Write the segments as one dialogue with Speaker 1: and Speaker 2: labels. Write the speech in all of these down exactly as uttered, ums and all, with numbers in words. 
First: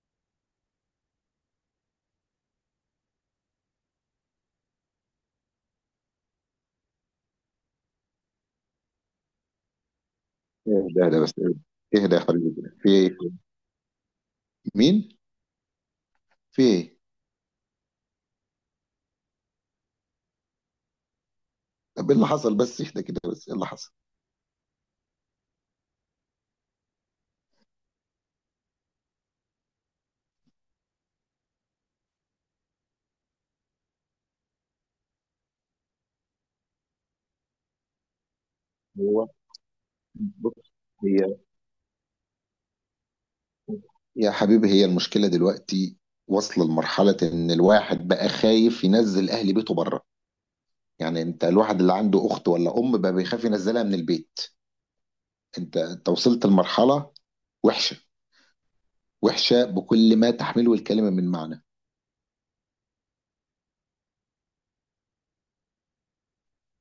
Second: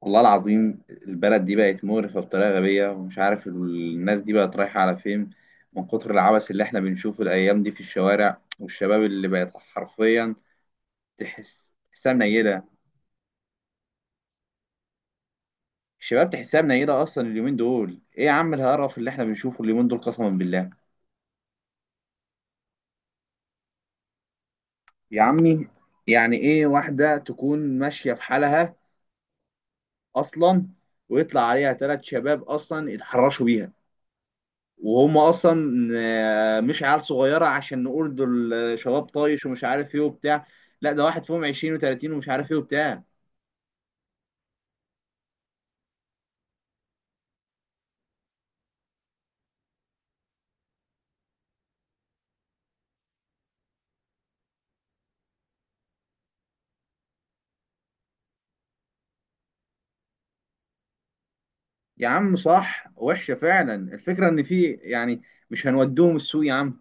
Speaker 1: والله العظيم البلد دي بقت مقرفة بطريقة غبية، ومش عارف الناس دي بقت رايحة على فين من كتر العبث اللي احنا بنشوفه الأيام دي في الشوارع، والشباب اللي بقت حرفيا
Speaker 2: اهدى اهدى بس.
Speaker 1: تحس تحسها
Speaker 2: اهدى يا حبيبي،
Speaker 1: منيلة.
Speaker 2: كده في ايه؟ مين؟
Speaker 1: الشباب تحسها
Speaker 2: في ايه؟
Speaker 1: منيلة أصلا. اليومين دول إيه يا عم القرف اللي احنا بنشوفه اليومين دول؟ قسما بالله.
Speaker 2: طب ايه اللي حصل؟ بس اهدى كده، بس ايه اللي حصل؟
Speaker 1: يا عمي، يعني إيه واحدة تكون ماشية في حالها أصلا ويطلع عليها ثلاث شباب أصلا يتحرشوا بيها؟ وهم اصلا آه، مش عيال صغيره عشان نقول دول آه، شباب
Speaker 2: هو
Speaker 1: طايش ومش عارف ايه وبتاع.
Speaker 2: بص،
Speaker 1: لا، ده واحد
Speaker 2: هي،
Speaker 1: فيهم عشرين و30، ومش عارف ايه وبتاع.
Speaker 2: يا حبيبي، هي المشكله دلوقتي واصله لمرحله ان الواحد بقى خايف ينزل اهل بيته بره. يعني انت الواحد اللي عنده اخت ولا ام بقى بيخاف ينزلها من البيت. انت انت وصلت لمرحله وحشه، وحشه بكل ما تحمله الكلمه من معنى.
Speaker 1: يا عم صح، وحشه فعلا. الفكره ان في يعني، مش هنودوهم السوق يا عم.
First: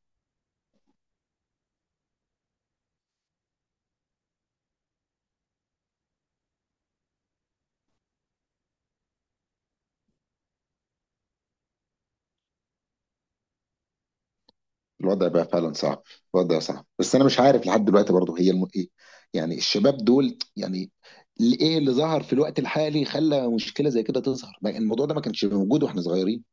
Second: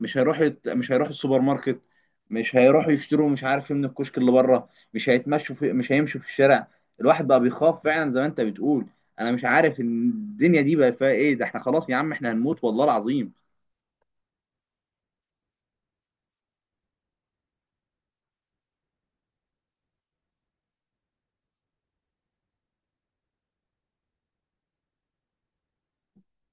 Speaker 1: مش هيروحوا يت- مش هيروحوا السوبر ماركت. مش هيروحوا يشتروا مش عارف ايه من الكشك اللي بره. مش هيتمشوا في مش هيمشوا في الشارع. الواحد بقى بيخاف فعلا زي ما انت بتقول. انا مش عارف إن الدنيا دي بقى فيها ايه. ده احنا خلاص يا عم، احنا هنموت والله العظيم.
Speaker 2: الوضع بقى فعلا صعب. الوضع صعب، بس انا مش عارف لحد دلوقتي برضه هي الم... ايه، يعني الشباب دول، يعني اللي ايه اللي ظهر في الوقت الحالي خلى مشكله زي كده تظهر. ما- الموضوع ده ما كانش موجود واحنا صغيرين.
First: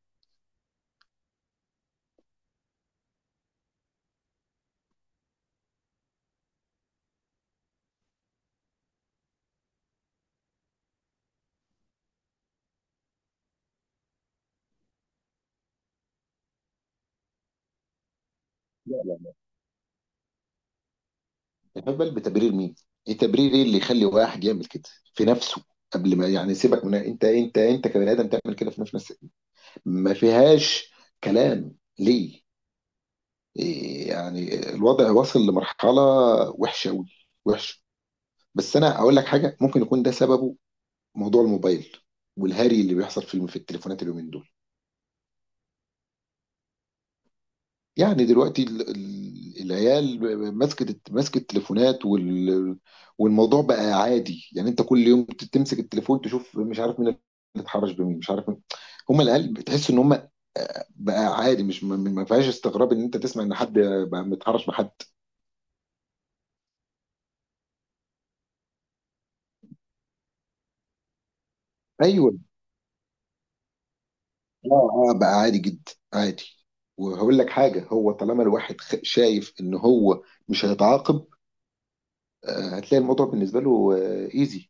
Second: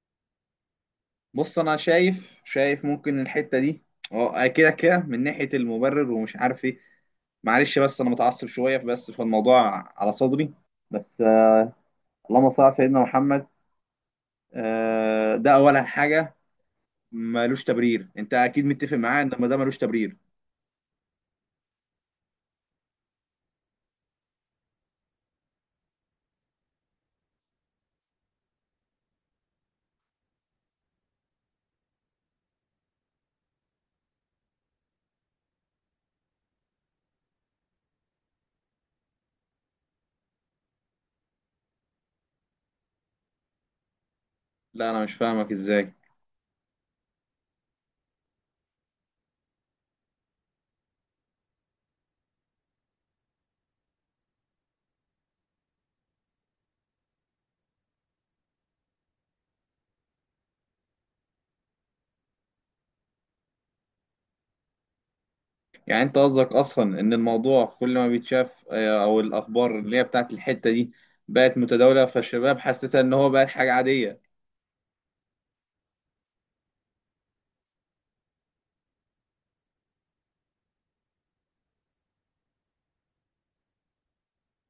Speaker 1: بص، انا شايف شايف ممكن الحته دي، اه، كده كده من ناحيه المبرر ومش عارف ايه. معلش بس انا متعصب شويه بس، فالموضوع على صدري. بس، آه اللهم صل على سيدنا محمد. آه ده اولا حاجه، ملوش تبرير. انت اكيد متفق
Speaker 2: لا
Speaker 1: معايا ان
Speaker 2: لا،
Speaker 1: ما ده ملوش تبرير.
Speaker 2: انت بالك بتبرير مين؟ ايه تبرير؟ ايه اللي يخلي واحد يعمل كده في نفسه؟ قبل ما يعني سيبك من انت، انت انت كبني ادم تعمل كده في نفسك، ما فيهاش كلام. ليه؟ إيه يعني الوضع واصل لمرحله وحشه قوي، وحشه. بس انا اقول لك حاجه، ممكن يكون ده سببه موضوع الموبايل والهري اللي بيحصل في في التليفونات اليومين دول.
Speaker 1: لا، انا مش فاهمك ازاي.
Speaker 2: يعني دلوقتي ال- ال- العيال ماسكه ماسكه التليفونات وال- والموضوع بقى عادي. يعني انت كل يوم ت- تمسك التليفون تشوف مش عارف مين اللي اتحرش بمين، مش عارف مين. هم العيال بتحس ان هم بقى عادي، مش ما ما فيهاش استغراب ان انت تسمع ان حد بقى متحرش بحد.
Speaker 1: يعني انت قصدك اصلا ان الموضوع كل ما بيتشاف آه، او الاخبار اللي هي بتاعت الحته دي بقت متداوله
Speaker 2: ايوه،
Speaker 1: فالشباب، حسيتها ان هو بقت حاجه عاديه؟
Speaker 2: اه، اه بقى عادي جدا، عادي. وهقول لك حاجه، هو طالما الواحد خ- شايف ان هو مش هيتعاقب، آه، هتلاقي الموضوع بالنسبه له ايزي.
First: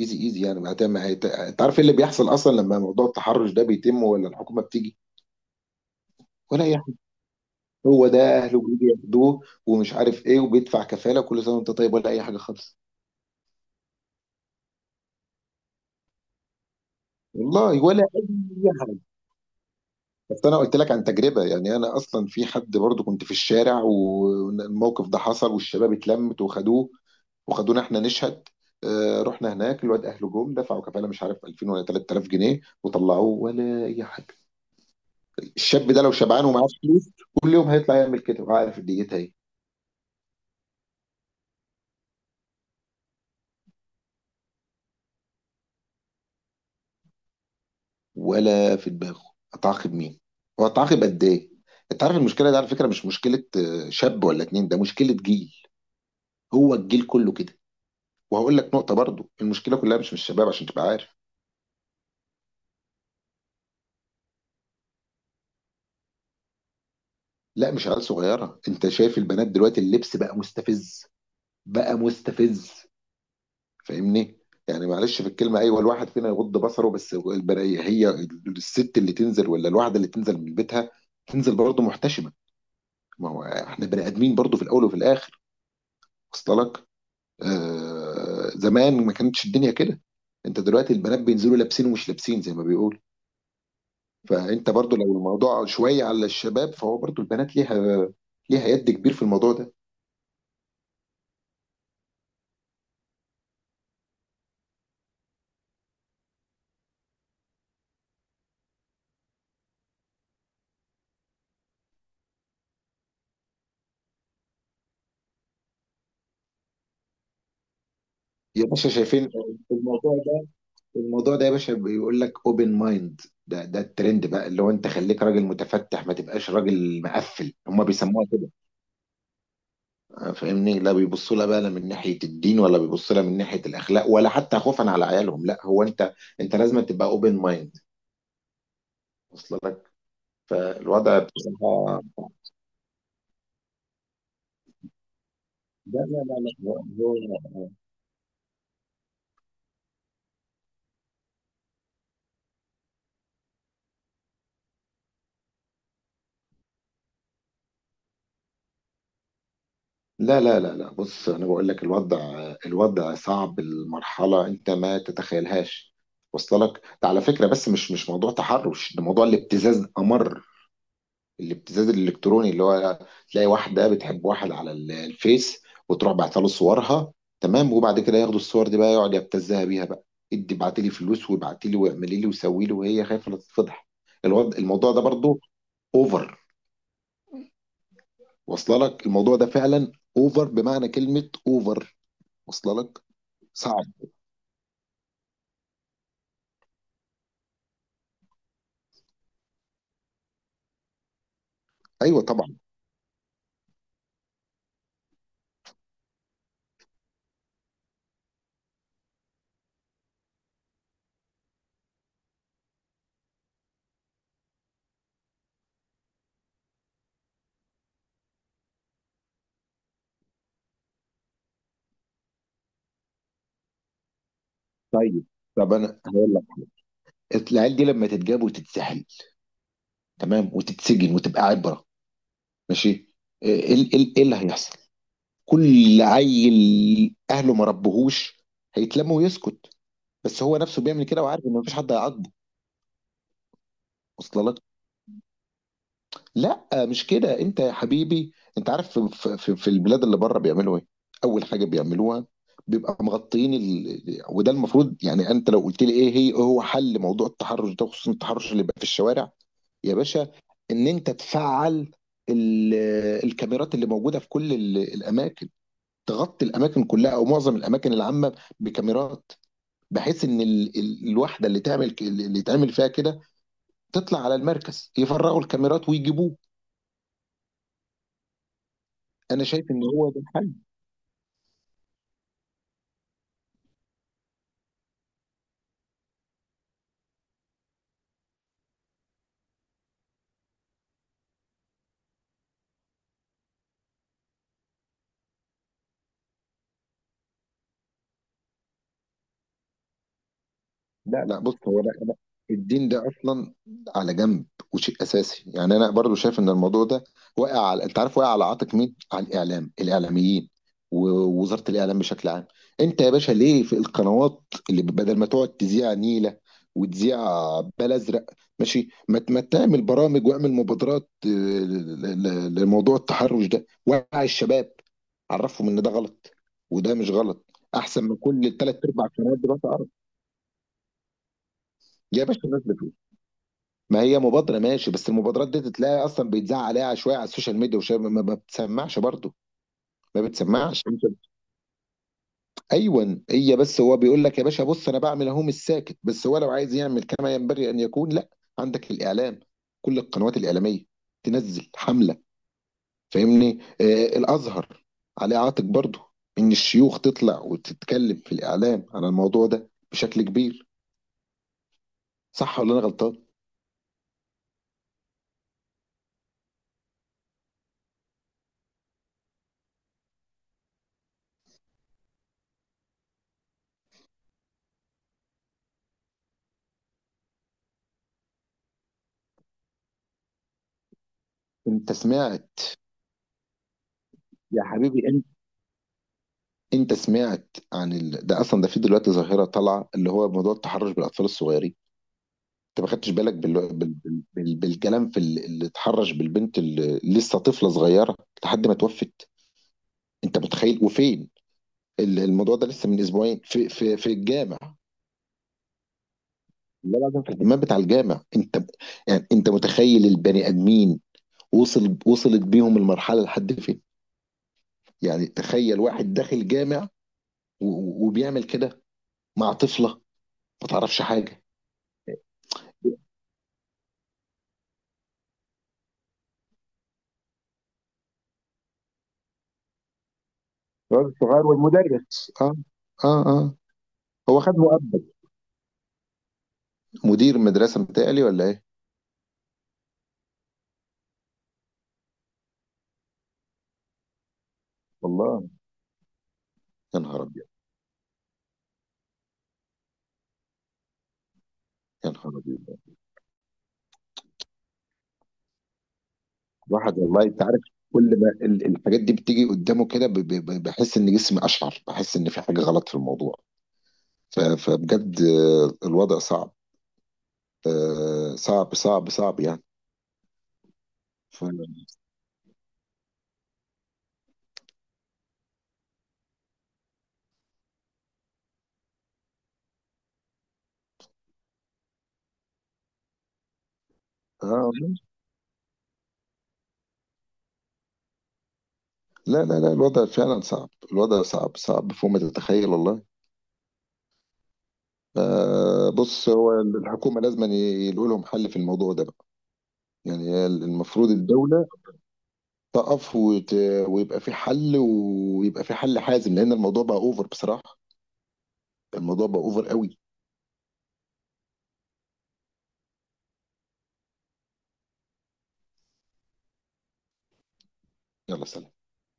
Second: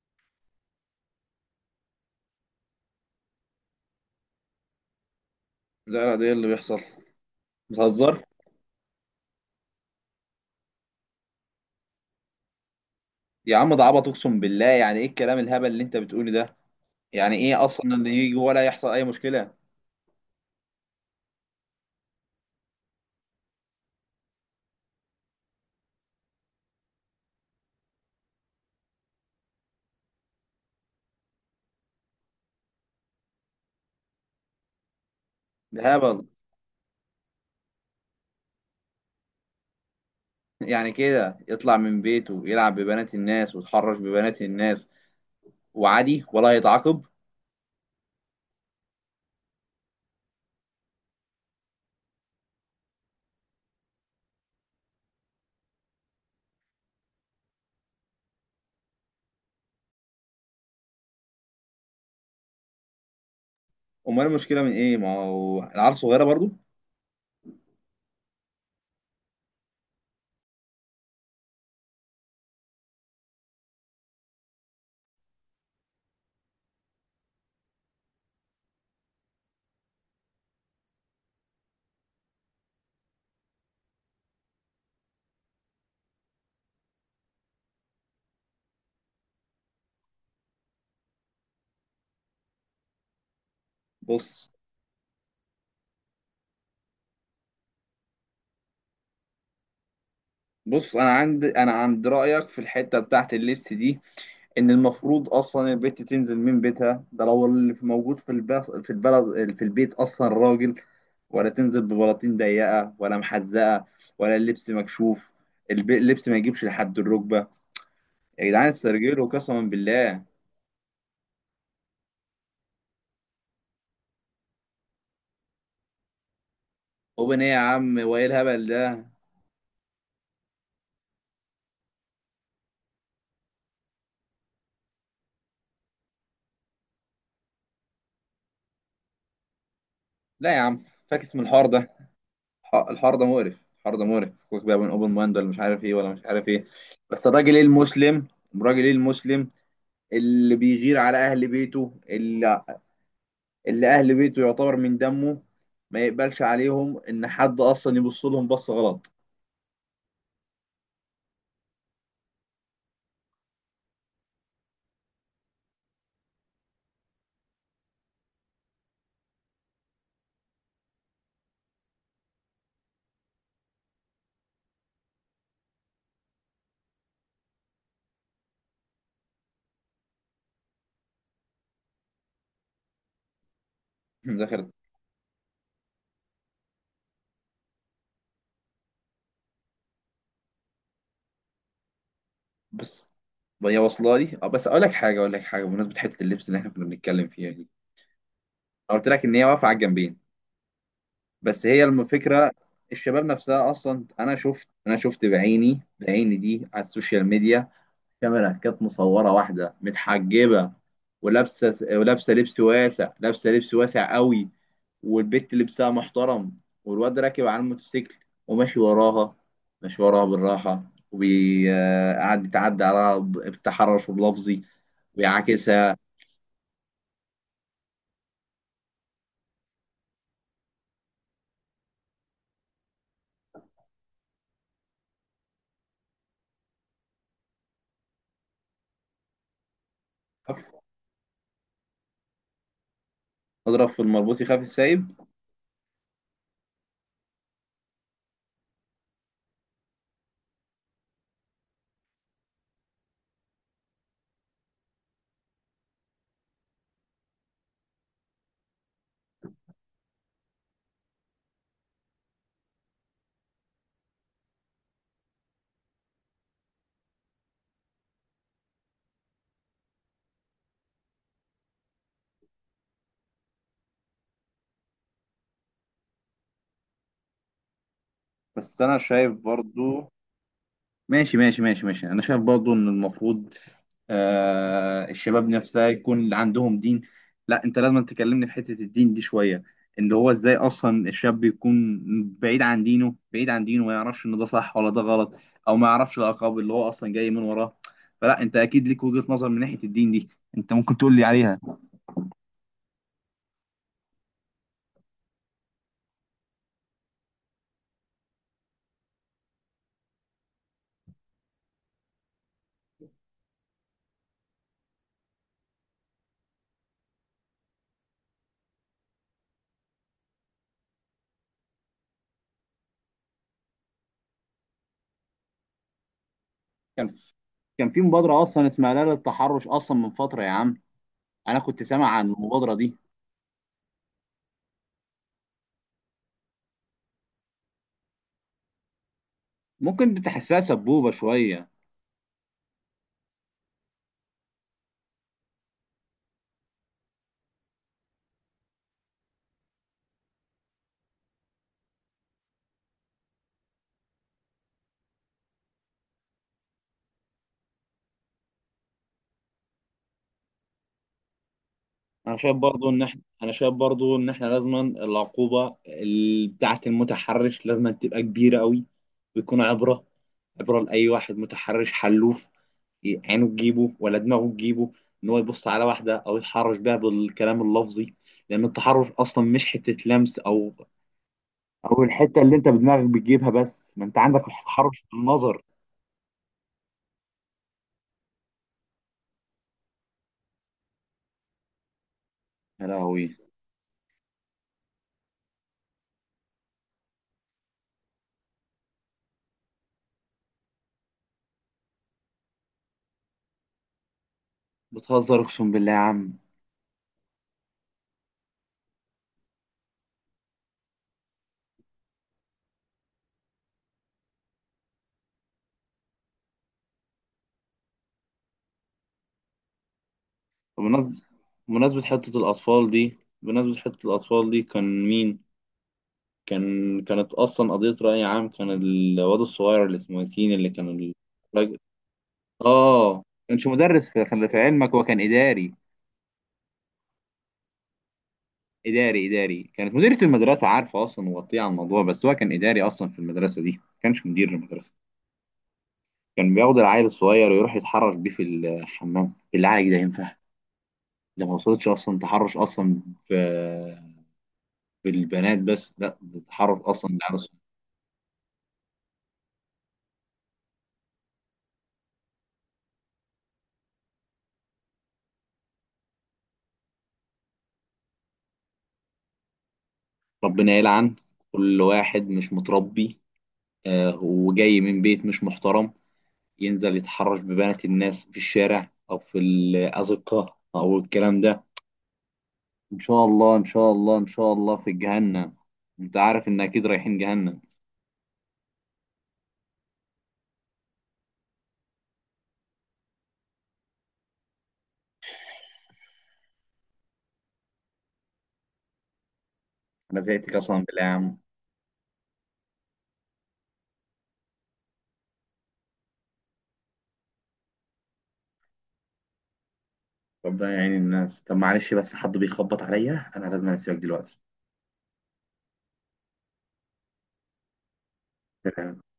Speaker 2: ايزي ايزي يعني بعدها ما هيت... انت عارف ايه اللي بيحصل اصلا لما موضوع التحرش ده بيتم؟ ولا الحكومه بتيجي
Speaker 1: زي العاديه اللي
Speaker 2: ولا اي
Speaker 1: بيحصل.
Speaker 2: حاجه؟ هو
Speaker 1: بتهزر.
Speaker 2: ده اهله بيجي ياخدوه ومش عارف ايه وبيدفع كفاله كل سنه وانت طيب ولا اي حاجه خالص.
Speaker 1: يا عم ده عبط، اقسم بالله. يعني ايه الكلام الهبل اللي انت بتقوله ده؟ يعني ايه
Speaker 2: والله
Speaker 1: اصلا
Speaker 2: ولا
Speaker 1: ان يجي ولا
Speaker 2: اي
Speaker 1: يحصل
Speaker 2: حاجه.
Speaker 1: اي مشكله؟
Speaker 2: بس انا قلت لك عن تجربه. يعني انا اصلا في حد برضه كنت في الشارع والموقف ده حصل والشباب اتلمت وخدوه وخدونا احنا نشهد. آه رحنا هناك، الواد اهله جم دفعوا كفاله مش عارف ألفين ولا تلات آلاف جنيه وطلعوه ولا اي حاجه.
Speaker 1: ده
Speaker 2: الشاب ده لو
Speaker 1: هبل.
Speaker 2: شبعان ومعاه فلوس كل يوم هيطلع يعمل كده، عارف ديتها ايه؟
Speaker 1: يعني كده يطلع من بيته يلعب ببنات الناس ويتحرش ببنات الناس وعادي ولا هيتعاقب؟
Speaker 2: ولا في دماغه. اتعاقب مين؟ واتعاقب قد ايه؟ انت عارف المشكله دي على فكره مش مشكله آه، شاب ولا اتنين، ده مشكله جيل. هو الجيل كله كده. وهقول لك نقطه برضو، المشكله كلها مش من الشباب عشان تبقى عارف.
Speaker 1: امال المشكله من ايه؟ ما هو العيال صغيره برضو.
Speaker 2: لا مش عيال صغيره، انت شايف البنات دلوقتي اللبس بقى مستفز، بقى مستفز. فاهمني؟ يعني معلش في الكلمه، ايوه الواحد فينا يغض بصره، بس البنية هي الست اللي تنزل، ولا الواحده اللي تنزل من بيتها تنزل برضه محتشمه. ما هو احنا بني ادمين برضو في الاول وفي الاخر. وصل لك؟ آه زمان ما كانتش الدنيا كده. انت دلوقتي البنات بينزلوا لابسين ومش لابسين زي ما بيقول.
Speaker 1: بص
Speaker 2: فانت برضو لو الموضوع شويه على الشباب، فهو برضو البنات ليها، ليها يد كبير في الموضوع ده.
Speaker 1: بص انا عند انا عند رايك في الحته بتاعت اللبس دي. ان المفروض اصلا البت تنزل من بيتها، ده لو اللي في- موجود في البس... في البلد في البيت اصلا راجل. ولا تنزل ببلاطين ضيقه ولا محزقه. ولا اللبس مكشوف. الب- اللبس ما يجيبش لحد الركبه. يا
Speaker 2: يا
Speaker 1: جدعان
Speaker 2: باشا
Speaker 1: استرجلوا
Speaker 2: شايفين
Speaker 1: قسما
Speaker 2: الموضوع
Speaker 1: بالله.
Speaker 2: ده. الموضوع ده يا باشا بيقول لك اوبن مايند. ده ده الترند بقى اللي هو انت خليك راجل متفتح، ما تبقاش راجل
Speaker 1: اوبن ايه
Speaker 2: مقفل،
Speaker 1: يا
Speaker 2: هم
Speaker 1: عم،
Speaker 2: بيسموها.
Speaker 1: وايه الهبل ده؟
Speaker 2: فاهمني؟ لا بيبصوا لها بقى لا من ناحيه الدين، ولا بيبصوا لها من ناحيه الاخلاق، ولا حتى خوفا على عيالهم. لا، هو انت، انت لازم تبقى اوبن مايند. واصل لك؟
Speaker 1: لا يا عم،
Speaker 2: فالوضع
Speaker 1: فاكس من الحوار ده.
Speaker 2: بصراحه،
Speaker 1: الح- الحوار ده مقرف. الحوار ده مقرف. فكك بقى من اوبن مايند ولا مش عارف ايه
Speaker 2: لا
Speaker 1: ولا
Speaker 2: لا
Speaker 1: مش
Speaker 2: لا
Speaker 1: عارف ايه.
Speaker 2: لا هو-
Speaker 1: بس الراجل ايه
Speaker 2: هو-
Speaker 1: المسلم؟ الراجل ايه المسلم اللي بيغير على اهل بيته، اللي, اللي اهل بيته يعتبر من دمه؟ ما يقبلش عليهم ان حد اصلا يبص لهم بصه غلط.
Speaker 2: لا لا لا لا، بص انا بقول لك الوضع، الوضع صعب، المرحله انت ما تتخيلها تتخيلهاش. وصل لك؟ ده على فكره بس مش مش موضوع تحرش، ده موضوع الابتزاز، امر الابتزاز الالكتروني اللي هو تلاقي واحده بتحب واحد على ال- الفيس، وتروح بعتها له صورها، تمام؟ وبعد كده ياخدوا الصور دي بقى، يقعد يبتزها بيها بقى، ادي ابعتي لي فلوس وابعتي لي واعملي لي وسوي لي، وهي خايفه لا تتفضح. الوضع
Speaker 1: داخل.
Speaker 2: الموضوع ده برضو اوفر، واصله لك الموضوع ده فعلا اوفر، بمعنى كلمه اوفر. واصله لك؟
Speaker 1: بس ما هي
Speaker 2: صعب.
Speaker 1: واصله لي. اه بس اقول لك حاجه اقول لك حاجه بمناسبه حته اللبس اللي احنا كنا بنتكلم فيها دي. انا قلت لك ان هي واقفه على الجنبين. بس هي
Speaker 2: ايوه
Speaker 1: الفكره،
Speaker 2: طبعا.
Speaker 1: الشباب نفسها اصلا. انا شفت انا شفت بعيني بعيني دي على السوشيال ميديا. كاميرا كانت مصوره واحده متحجبه، ولابسه ولابسه لبس واسع، لابسه لبس واسع قوي. والبت لبسها محترم. والواد راكب على الموتوسيكل وماشي وراها، ماشي وراها بالراحة. وقعد يتعدى عليها ب- بتحرش لفظي
Speaker 2: طيب، طب
Speaker 1: ويعاكسها.
Speaker 2: انا هقول لك، العيال دي لما تتجاب وتتسحل، تمام، وتتسجن وتبقى عبره، ماشي. ايه إيه- إيه اللي هيحصل؟ كل عيل اهله ما ربهوش هيتلم ويسكت، بس هو نفسه بيعمل كده وعارف ان مفيش حد هيعاقبه.
Speaker 1: اضرب في المربوط
Speaker 2: وصل
Speaker 1: يخاف
Speaker 2: لك؟
Speaker 1: السايب.
Speaker 2: لا مش كده، انت يا حبيبي انت عارف في, في, في في البلاد اللي بره بيعملوا ايه؟ اول حاجه بيعملوها بيبقى مغطيين ال... وده المفروض. يعني انت لو قلت لي ايه هي، إيه هو حل موضوع التحرش ده خصوصا التحرش اللي بقى في الشوارع، يا باشا، ان انت تفعل ال... الكاميرات اللي موجوده في كل ال... الاماكن. تغطي الاماكن كلها او معظم الاماكن العامه بكاميرات، بحيث ان ال- ال- الوحده اللي تعمل ك- اللي تعمل فيها كده تطلع على المركز يفرغوا الكاميرات ويجيبوه.
Speaker 1: بس انا شايف
Speaker 2: انا شايف ان
Speaker 1: برضو.
Speaker 2: هو ده الحل.
Speaker 1: ماشي ماشي ماشي ماشي. انا شايف برضو ان المفروض آه، الشباب نفسها يكون عندهم دين. لا، انت لازم تكلمني في حتة الدين دي شوية. اللي هو ازاي اصلا الشاب يكون بعيد عن دينه، بعيد عن دينه ما يعرفش ان ده صح ولا ده غلط، او ما يعرفش العقاب اللي هو اصلا جاي من وراه. فلا، انت اكيد ليك وجهة نظر من ناحية الدين دي، انت ممكن تقول لي
Speaker 2: لا لا، بص
Speaker 1: عليها.
Speaker 2: هو، لا لا، الدين ده اصلا على جنب، وشيء اساسي. يعني انا برضو شايف ان الموضوع ده واقع على، انت عارف، واقع على عاتق مين؟ على الاعلام، الاعلاميين ووزاره الاعلام بشكل عام. انت يا باشا ليه في القنوات اللي بدل ما تقعد تذيع نيله وتذيع بال ازرق، ماشي، ما ت- ما تعمل برامج واعمل مبادرات، آه، ل- ل- لموضوع التحرش ده، وعي الشباب، عرفهم ان ده غلط وده مش
Speaker 1: كان
Speaker 2: غلط؟
Speaker 1: كان في
Speaker 2: احسن من
Speaker 1: مبادرة
Speaker 2: كل
Speaker 1: اصلا
Speaker 2: ثلاث
Speaker 1: اسمها لا
Speaker 2: ارباع قنوات
Speaker 1: للتحرش
Speaker 2: دلوقتي عرب.
Speaker 1: اصلا من فترة يا عم. انا كنت سامع
Speaker 2: يا
Speaker 1: عن
Speaker 2: باشا
Speaker 1: المبادرة
Speaker 2: نازله.
Speaker 1: دي.
Speaker 2: ما هي مبادرة ماشي، بس المبادرات دي تلاقي أصلا بيتذاع عليها شوية على السوشيال ميديا وشوية ما ما بتسمعش برضه.
Speaker 1: ممكن
Speaker 2: ما
Speaker 1: بتحسها
Speaker 2: بتسمعش.
Speaker 1: سبوبة شوية.
Speaker 2: أيوة هي، بس هو بيقول لك يا باشا، بص أنا بعمل أهو مش ساكت، بس هو لو عايز يعمل كما ينبغي أن يكون، لا، عندك الإعلام، كل القنوات الإعلامية تنزل حملة. فاهمني؟ آه الأزهر عليه عاتق برضه، إن الشيوخ تطلع وتتكلم في الإعلام عن الموضوع ده بشكل كبير.
Speaker 1: انا شايف
Speaker 2: صح ولا أنا
Speaker 1: برضو ان احنا
Speaker 2: غلطان؟
Speaker 1: انا شايف برضو ان احنا لازما العقوبه ال- بتاعه المتحرش لازما تبقى كبيره قوي. ويكون عبره. عبره لاي واحد متحرش حلوف، ي- عينه تجيبه ولا دماغه تجيبه، ان هو يبص على واحده او يتحرش بيها بالكلام اللفظي. لان التحرش اصلا مش حته لمس او
Speaker 2: أنت
Speaker 1: او الحته اللي
Speaker 2: سمعت،
Speaker 1: انت بدماغك بتجيبها، بس ما انت عندك
Speaker 2: يا حبيبي
Speaker 1: التحرش بالنظر.
Speaker 2: انت سمعت عن ال... ده اصلا، ده في دلوقتي ظاهره طالعه اللي هو موضوع التحرش بالاطفال الصغيرين؟ انت
Speaker 1: يا
Speaker 2: ما خدتش بالك
Speaker 1: لهوي.
Speaker 2: بال... بال... بال... بالكلام في ال- اللي اتحرش بالبنت اللي لسه طفله صغيره لحد ما توفت؟ انت متخيل؟ وفين؟ ال- الموضوع ده لسه من اسبوعين في في في الجامع.
Speaker 1: بتهزر اقسم بالله يا عم.
Speaker 2: لا لازم، في الدماغ بتاع الجامع انت. يعني انت متخيل البني ادمين وصل وصلت بيهم المرحله لحد فين؟ يعني تخيل واحد داخل جامع و... و- وبيعمل كده مع طفله ما تعرفش
Speaker 1: بمناسبه
Speaker 2: حاجه.
Speaker 1: بمناسبه حته الاطفال دي بمناسبه حته الاطفال دي كان مين؟ كان كانت اصلا قضيه راي عام. كان الواد الصغير اللي اسمه ياسين اللي
Speaker 2: الواد
Speaker 1: كان
Speaker 2: الصغير
Speaker 1: الراجل،
Speaker 2: والمدرس، اه.
Speaker 1: اه،
Speaker 2: اه اه.
Speaker 1: كانش مدرس، في
Speaker 2: هو
Speaker 1: خلي
Speaker 2: خد
Speaker 1: في علمك
Speaker 2: مؤبد.
Speaker 1: هو كان اداري.
Speaker 2: مدير مدرسة متهيألي ولا ايه؟
Speaker 1: اداري اداري كانت مديرة المدرسة عارفة اصلا وغطية على الموضوع. بس هو كان اداري اصلا في المدرسة دي، ما كانش مدير المدرسة.
Speaker 2: والله.
Speaker 1: كان بياخد
Speaker 2: يا
Speaker 1: العيل
Speaker 2: نهار ابيض.
Speaker 1: الصغير ويروح يتحرش بيه في الحمام. بالله عليك ده ينفع؟ ده ما وصلتش
Speaker 2: يا
Speaker 1: اصلا
Speaker 2: نهار
Speaker 1: تحرش
Speaker 2: ابيض.
Speaker 1: اصلا في في البنات. بس لا ده تحرش
Speaker 2: الواحد
Speaker 1: اصلا
Speaker 2: والله،
Speaker 1: بالعيال
Speaker 2: انت
Speaker 1: الصغير.
Speaker 2: عارف، كل ما ال- الحاجات دي بتيجي قدامه كده ب- ب- ب- بحس ان جسمي اشعر، بحس ان في حاجة غلط في الموضوع. ف- فبجد آه، الوضع صعب. آه، صعب صعب صعب يعني.
Speaker 1: ربنا يلعن
Speaker 2: ف...
Speaker 1: كل واحد مش متربي آه، وجاي من بيت مش محترم ينزل يتحرش ببنات الناس في الشارع أو في الأزقة أو الكلام ده. إن شاء الله إن شاء الله إن
Speaker 2: آه
Speaker 1: شاء الله في
Speaker 2: والله.
Speaker 1: جهنم. أنت عارف إن أكيد رايحين جهنم.
Speaker 2: لا لا لا، الوضع فعلا صعب، الوضع صعب، صعب فوق ما تتخيل والله. آه بص هو الحكومة لازم يلاقوا لهم حل في الموضوع ده.
Speaker 1: أنا
Speaker 2: يعني هي
Speaker 1: زهقت قسما بالله يا
Speaker 2: المفروض
Speaker 1: عم.
Speaker 2: الدولة تقف وت... ويبقى في حل، ويبقى في حل حازم، لأن الموضوع بقى أوفر بصراحة. الموضوع بقى أوفر قوي.
Speaker 1: ربنا يعين الناس. طب معلش بس حد بيخبط عليا، أنا لازم أسيبك دلوقتي.
Speaker 2: يلا سلام.